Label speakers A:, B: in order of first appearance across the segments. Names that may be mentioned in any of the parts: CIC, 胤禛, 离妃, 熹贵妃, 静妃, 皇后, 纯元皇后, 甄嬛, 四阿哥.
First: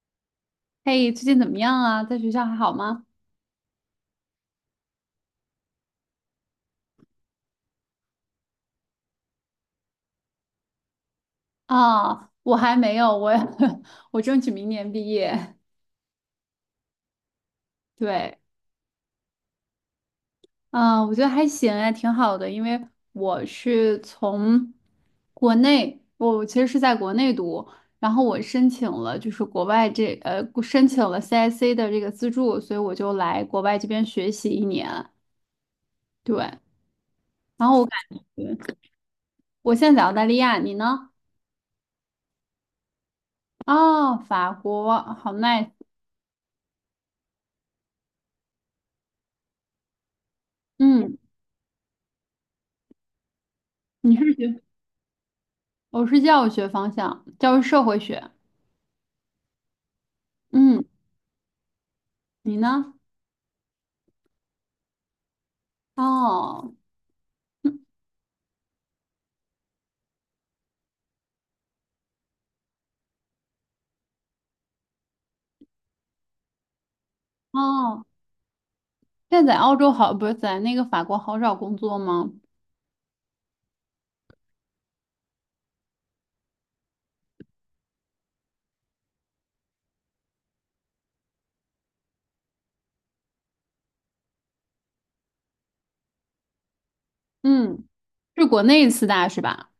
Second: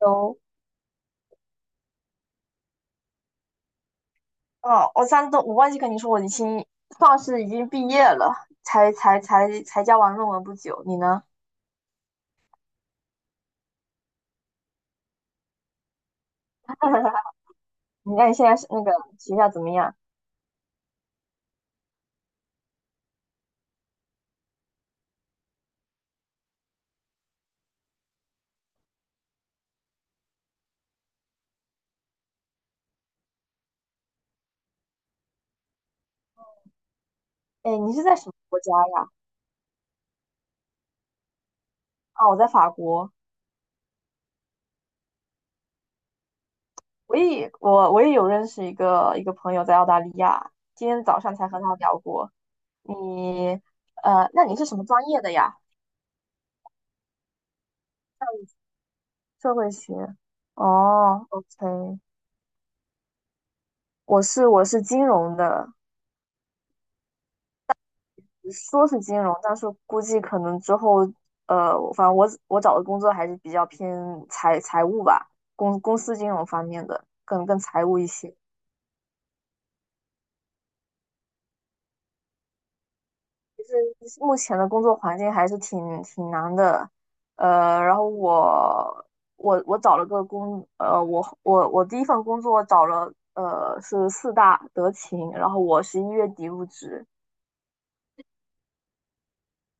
A: 有，
B: 嘿，最近怎么样啊？在学校还好吗？
A: 哦，我上次我忘记跟你说，我算是已经毕业了，才交完论文不久。你呢？
B: 啊，我还没有，我 我争取明年毕业。
A: 那你
B: 对。
A: 现在是那个学校怎么样？
B: 嗯，我觉得还行哎，挺好的，因为我是从国内，我其实是在国内读，然后我申请了就是国外这申请了 CIC 的这个资助，所以我就来国外这边学习一年。对，然
A: 哎，
B: 后我
A: 你
B: 感
A: 是在
B: 觉
A: 什么国家呀？
B: 我现在在澳大利亚，你呢？
A: 啊，我在法国。
B: 哦，法国，好 nice。
A: 我也有认识一个朋友在澳大利亚，今天
B: 嗯，
A: 早上才和他聊过。你
B: 你是
A: 那你
B: 学？
A: 是什么专业的呀？
B: 我是教育学方向，教育社会学。
A: 社会学。
B: 嗯，
A: 哦，OK，
B: 你呢？
A: 我是金融的，
B: 哦
A: 说是金融，但是估计可能之后，反正我找的工作还是比较偏财务吧，公司金融方面的，更财务
B: 哦，
A: 一些。
B: 现在在澳洲好，不是在那个法国好找工作吗？
A: 就是目前的工作环境还是挺难的，然后我我我找了个工，呃，我第一份工作找了，是四大德勤，然后我11月底入职。
B: 嗯，是国内四大是吧？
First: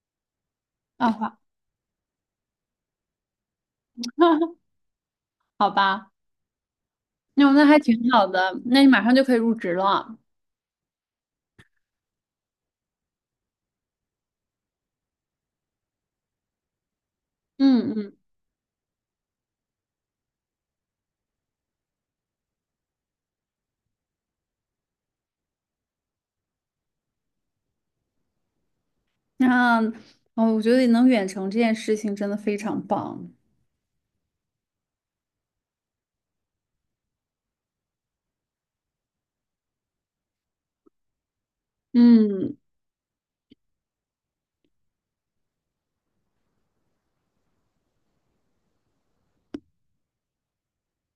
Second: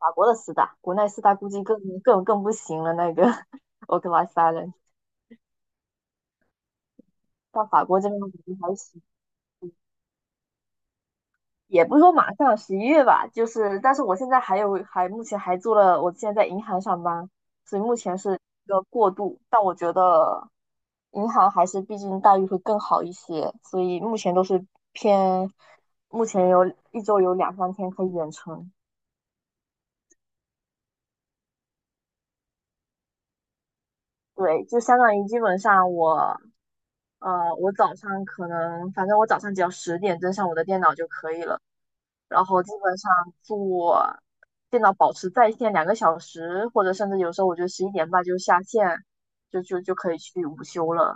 A: 法国的四大，国内
B: 啊，
A: 四大
B: 好。
A: 估计更不行了，那个 我 o r k l
B: 好吧，那
A: 到
B: 还
A: 法国这
B: 挺
A: 边
B: 好
A: 可能
B: 的，
A: 还
B: 那你
A: 行，
B: 马上就可以入职了。
A: 也不是说马上十一月吧，就是但是我现在还目前还做了，我现在在银行上班，所以
B: 嗯
A: 目前
B: 嗯，
A: 是一个过渡，但我觉得银行还是毕竟待遇会更好一些，所以目前都是偏，目前有一周有两三天可以远程。
B: 那哦，我觉得能远程这件事情真的非常棒。
A: 对，就相当于基本上我。我早上可能，反正我早上只要10点登上我的电脑就可以了，然
B: 嗯，
A: 后基本上做电脑保持在线2个小时，或者甚至有时候我觉得11点半就下线，就可以去午休了，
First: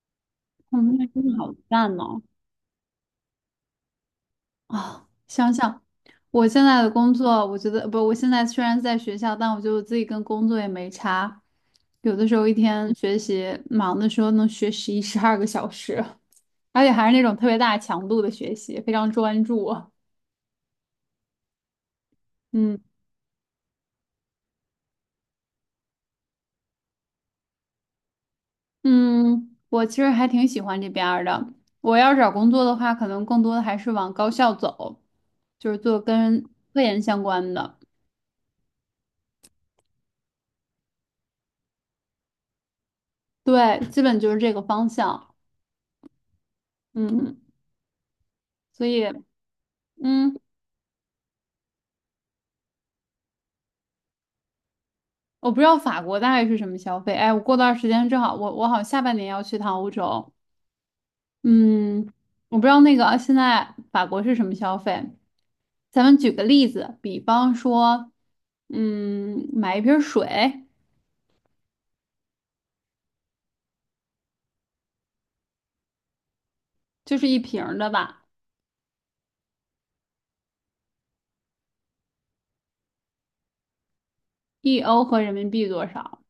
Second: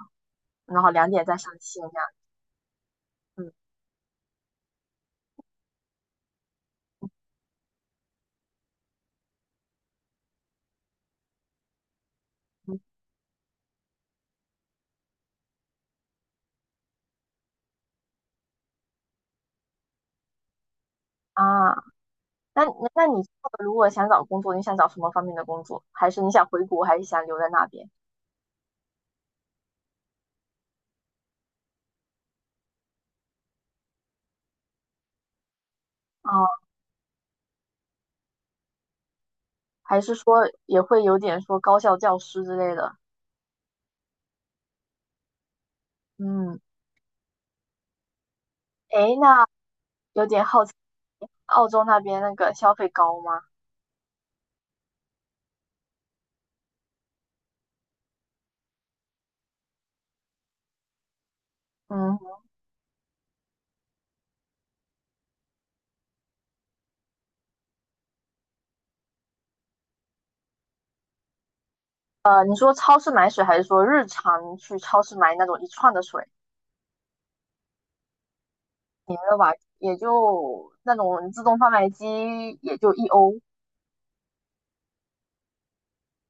B: 我
A: 然后
B: 们那
A: 2点
B: 真的
A: 再
B: 好
A: 上线
B: 赞
A: 这样。
B: 呢。
A: 嗯
B: 哦，想想我现在的工作，我觉得不，我现在虽然在学校，但我觉得我自己跟工作也没差。有的时候一
A: 嗯。
B: 天学习忙的时候能学11、12个小时，而且还是那种特别大强度的学习，非常专注啊。
A: 啊，那
B: 嗯
A: 那你如果想找工作，你想找什么方面的工作？还是你想回国，还是想留在那边？
B: 嗯，我其实还挺喜欢这边儿的。我要是找工作的话，可能更多的还是往高校走，就是做跟
A: 哦，
B: 科研相关的。
A: 还是说也会有点说高校教师之类的？
B: 对，基本就是这个方向。
A: 嗯，
B: 嗯，所以
A: 诶，那有
B: 嗯。
A: 点好奇，澳洲那边那个消费高吗？
B: 我不知道法国大概是什么消费。哎，我过段儿时间正好，我好像下半年要去趟欧洲。嗯，
A: 嗯。
B: 我不知道那个现在法国是什么消费。咱们举个例子，比方说，嗯，买一瓶水，
A: 你说超市买水，还是说日常去超市买那种一串的水？
B: 就是一瓶儿的吧，
A: 你们的吧，也就那种自动贩卖机，也就1欧。
B: 1欧合人民币多少？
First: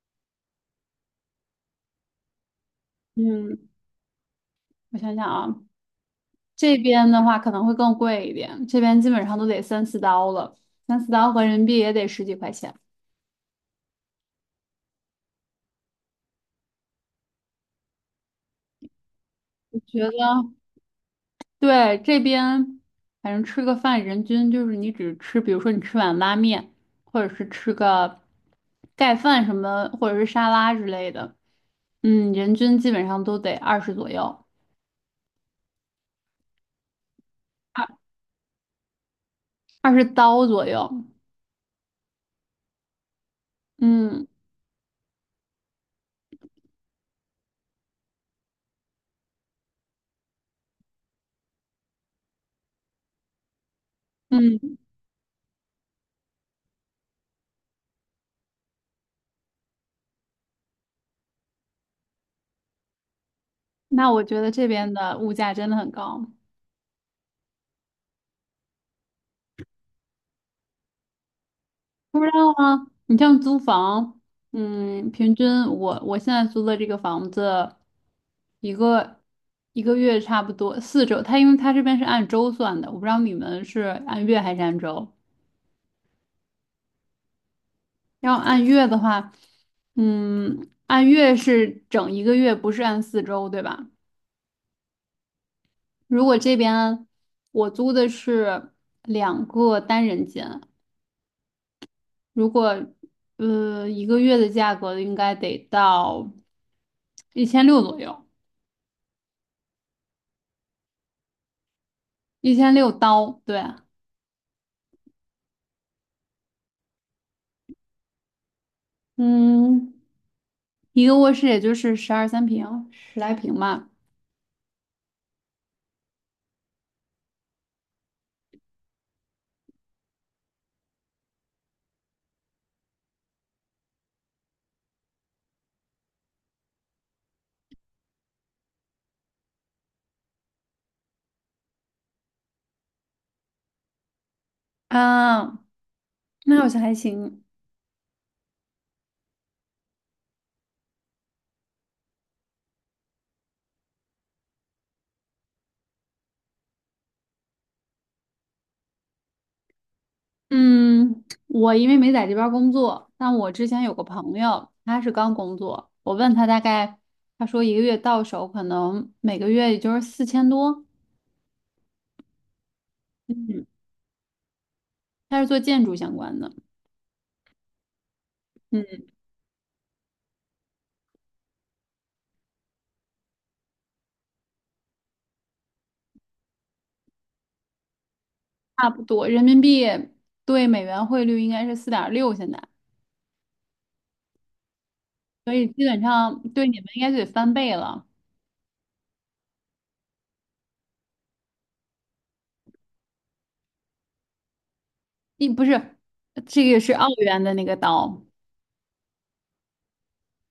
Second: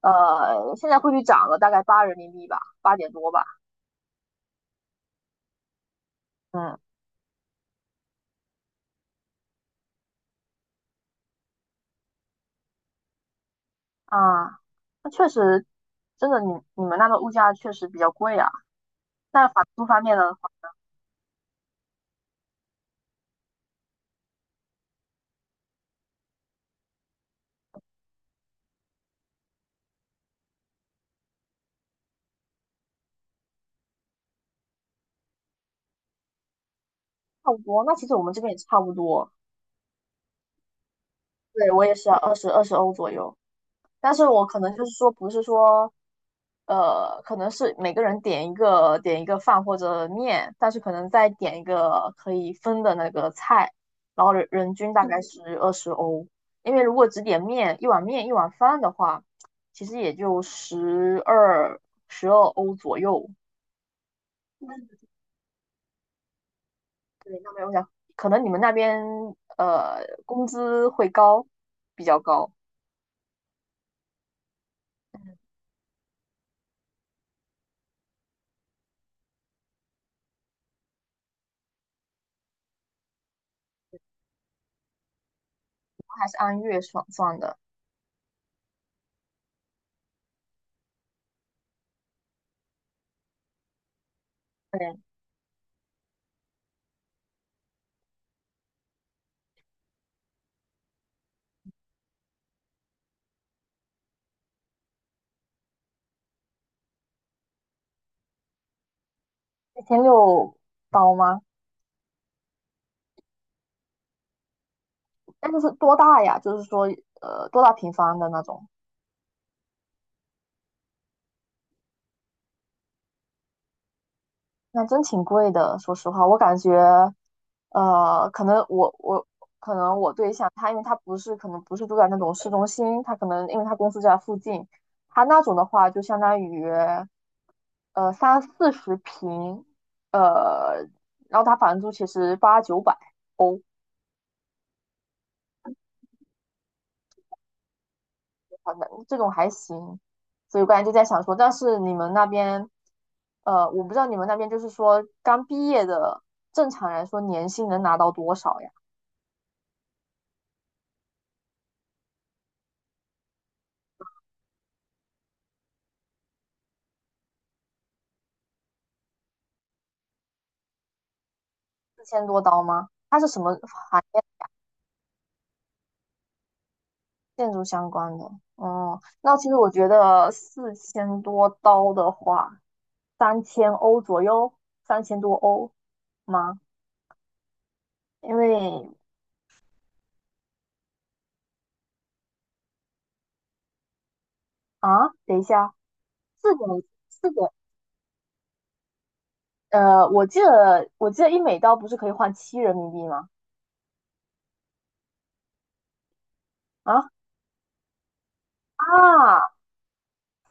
A: 现在汇率涨了大概八人民币吧，8点多吧。
B: 嗯，我想想啊，这
A: 嗯。
B: 边的话可能会更贵一点，这边基本上都得三四刀了，三四刀合人民币也得十几块钱。
A: 啊，那确实，真的你们那边物价确实比较贵啊。那房
B: 我
A: 租方
B: 觉
A: 面
B: 得。
A: 呢，
B: 对，这边反正吃个饭，人均就是你只吃，比如说你吃碗拉面，或者是吃个盖饭什么，或者是沙拉之类的，嗯，人均基本上都得二十左右，
A: 差不多。那
B: 二
A: 其实我们这边也差不多。
B: 二十刀左右。
A: 对，我也是二十欧左右。但是
B: 嗯
A: 我可能就是说，不是说，可能是每个人点一个饭或者面，但是可能再点一个可以分的那个菜，然后人人
B: 嗯，
A: 均大概是二十欧。因为如果只点面，一碗面一碗饭的话，其实也就十二欧左右。
B: 那我觉得这
A: 嗯。
B: 边的物价真的很高，
A: 对，那没有想，可能你们那边呃工资会高，比较
B: 不知道
A: 高，
B: 啊，你像租房，嗯，平均我现在租的这个房子。一个一个月差不多四周，他因为他这边是按周算的，我不知道你们是按月还是按周。
A: 还是按月算的。
B: 要按月的话，嗯，按月是整一个月，不是按四周，对吧？
A: 对，
B: 如果这边我租的是2个单人间，如果一个月的价格应该得到一千六左右，
A: 1600刀吗？
B: 1600刀，对啊，
A: 那就是多大呀？就是说，多大平方的那种？
B: 嗯，一个卧室也就是12、13平，十来平吧。
A: 那真挺贵的。说实话，我感觉，可能我可能我对象他，因为他不是可能不是住在那种市中心，他可能因为他公司就在附近，他那种的话就相当于30-40平，呃，然后他房租其实800-900，
B: 啊，那好像还行。
A: 好像这种还行，所以我刚才就在想说，但是你们那边，我不知道你们那边就是说刚毕业的，正常来说年薪能拿到多少呀？
B: 嗯，我因为没在这边儿工作，但我之前有个朋友，他是刚工作，我问他大概，他说一个月到手可能每个月也就是4000多。
A: 四千多刀吗？它是什么
B: 嗯，
A: 行业？
B: 他是做建筑相关的，
A: 建筑相关的。
B: 嗯，
A: 哦、那其实我觉得四千多刀的话，3000欧左右，3000多欧吗？因
B: 差
A: 为
B: 不多人民币对美元汇率应该是4.6现在，
A: 啊，等一
B: 所以
A: 下，
B: 基本上
A: 四
B: 对
A: 点
B: 你们应该就得
A: 四点，
B: 翻倍了。
A: 我记得一美刀不是可以换7人民币吗？
B: 一不是，这个是
A: 啊，
B: 澳元的那个刀，
A: 啊，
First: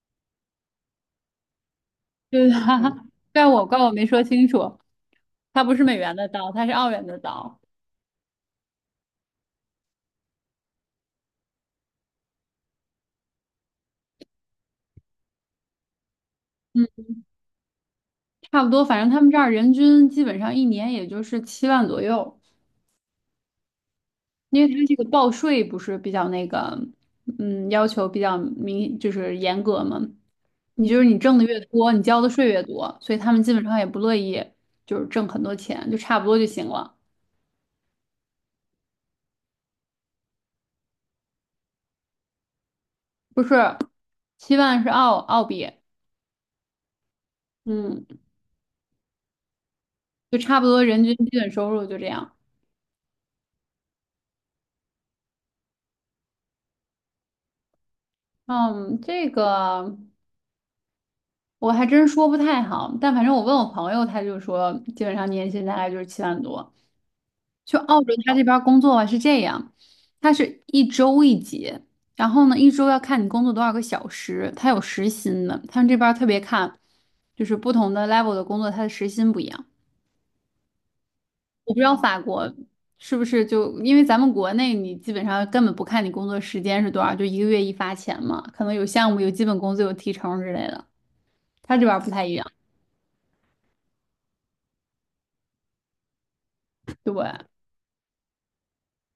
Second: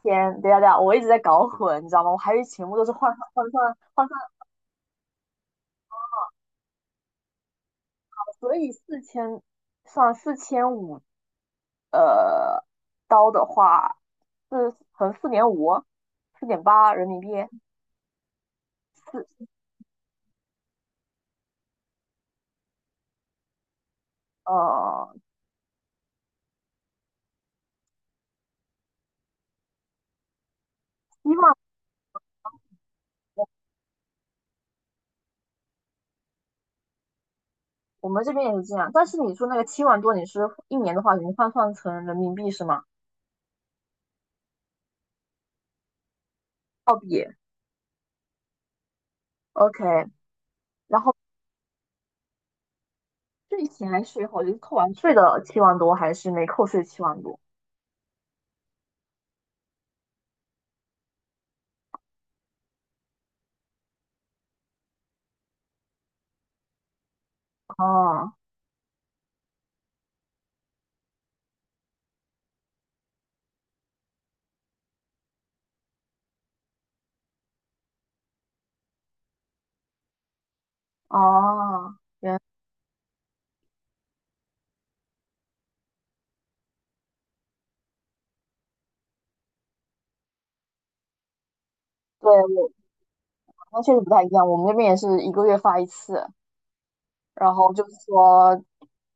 A: 天，等一下等一下，我一直在搞混，你知道吗？我还以为
B: 对。是
A: 全部都是
B: 他，
A: 换算
B: 怪
A: 换
B: 我
A: 算
B: 怪我没
A: 换算，
B: 说清楚。它不是美元的刀，它是澳元的刀。
A: 所以四千算4500，呃，刀的话是乘4.5，四点八
B: 嗯，
A: 人民币，
B: 差不多，反正他们这
A: 四
B: 儿人均基本上一年也就是七万左右，因为它这个
A: 呃
B: 报税不是比较那个，嗯，要求比较明，就是严格嘛。你就是你
A: 七
B: 挣的
A: 万，
B: 越多，你交的税越多，所以他们基本上也不乐意就是挣很多钱，就差不多就行了。
A: 我们这边也是这样。但是你说那个七万多，你是一年的话，你换算成人民币是吗？
B: 不是，七万是澳币，
A: 澳币
B: 嗯，
A: ，OK。
B: 就差不多
A: 然
B: 人均
A: 后
B: 基本收入就这样。
A: 税前税后就是扣完税的七万多，还是没扣税七万多？
B: 嗯，这个。我还真说不太好，但反正我问我朋友，他就说基本上年薪大概就是7万多。就澳洲他
A: 哦
B: 这边儿工作啊是这样，他是一周一结，然后呢一周要看你工作多少个小时，他有时薪的。他们这边儿特别看，就是不同的 level 的工作，他的时薪不一样。我不知道
A: 哦。
B: 法国是不是就因为咱们国内你基本上根本不看你工作时间是多少，就一个月一发钱嘛，可能有项目有基本工资有提成之类的，他这边儿不太一样，
A: 对，那确实不太一样，我们那边也是一个月发一次，
B: 对。
A: 然后就是说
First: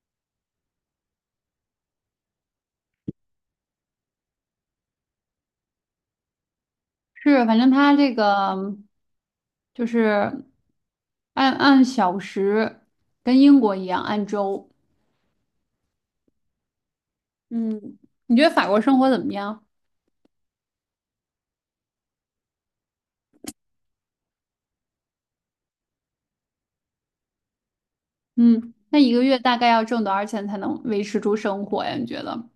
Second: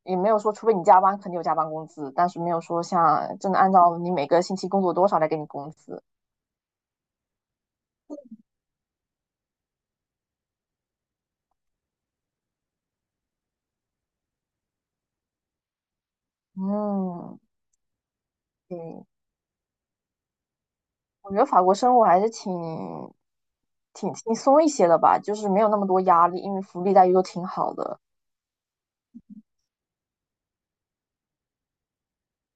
A: 也没有说，除非你加班，肯定有加班工资，但是没有说像真的按照你每个星期工作多少来给你工资。
B: 是，反正他这个就是按小时，跟英国一样按周。
A: 嗯，
B: 嗯，你觉得法国生
A: 对，
B: 活怎么样？
A: 我觉得法国生活还是挺轻松一些的吧，就是没有那么多压力，因为福利待遇都挺好的。
B: 嗯，那一个月大概要挣多少钱才能维持住生活呀？你觉得？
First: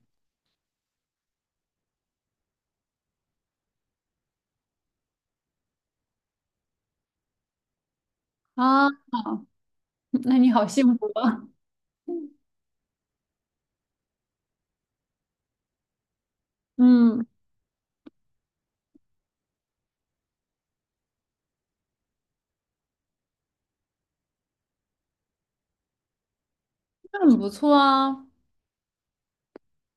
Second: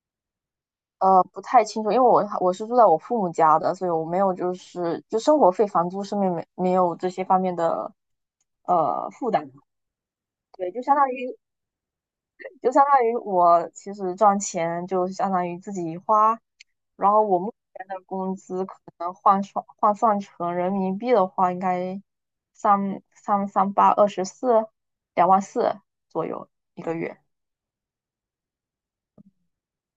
A: 不太清楚，因为我是住在我父母家的，所以我没有就是生活费、房租上面没有这些方面的
B: 啊，
A: 负 担。
B: 那你好
A: 对，就相
B: 幸福
A: 当于
B: 啊
A: 就相当于我其实赚钱就相当于自己花，然后
B: 嗯，
A: 我目前的工资可能换算成人民币的话，应该三三三八二十四，2.4万左右一个月。
B: 那很不错啊。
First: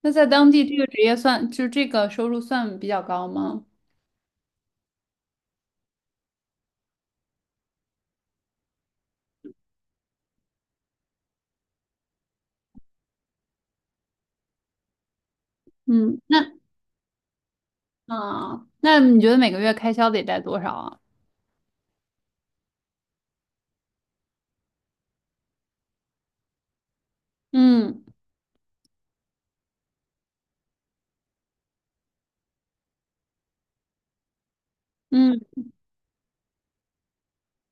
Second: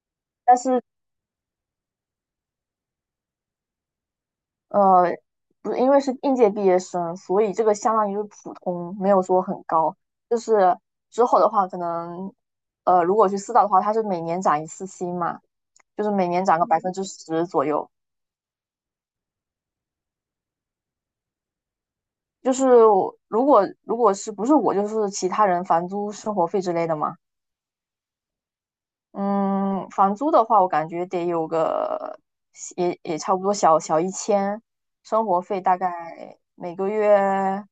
B: 那在当
A: 但
B: 地这
A: 是
B: 个职业算，就这个收入算比较高吗？
A: 呃，不是因为是应届毕业生，所以这个相当于是普通，没有说很高。就是之后的话，可能如果去四大的话，它是每年涨一次薪嘛，就是
B: 嗯，
A: 每年
B: 那
A: 涨个10%左右。
B: 啊，那你觉得每个月开销得带多少啊？
A: 就是我如果是不是我就是其他人房租、生活费之类的嘛。
B: 嗯。
A: 嗯，房租的话，我感觉得有个也差不多小一千，生活
B: 嗯，
A: 费大概每个月，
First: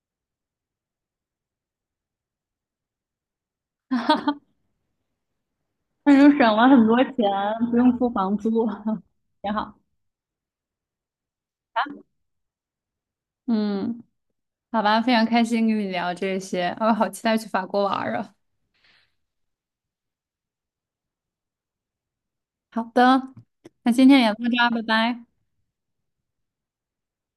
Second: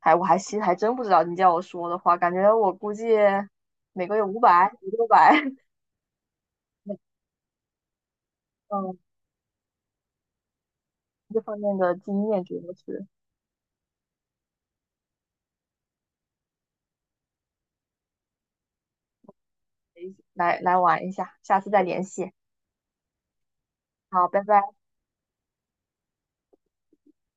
A: 还我还其实还真不知道。你叫我说的话，感觉我估计每个月500、500-600。
B: 那就省了很多钱，不用付房租，
A: 嗯，
B: 挺好。
A: 这方面的经验主要是
B: 嗯，好吧，非常开心跟你聊这些，我好期待去法国玩儿啊。
A: 来玩一下，下次再联系。
B: 好的，那今天也
A: 好，
B: 到
A: 拜
B: 这儿，
A: 拜。
B: 拜拜。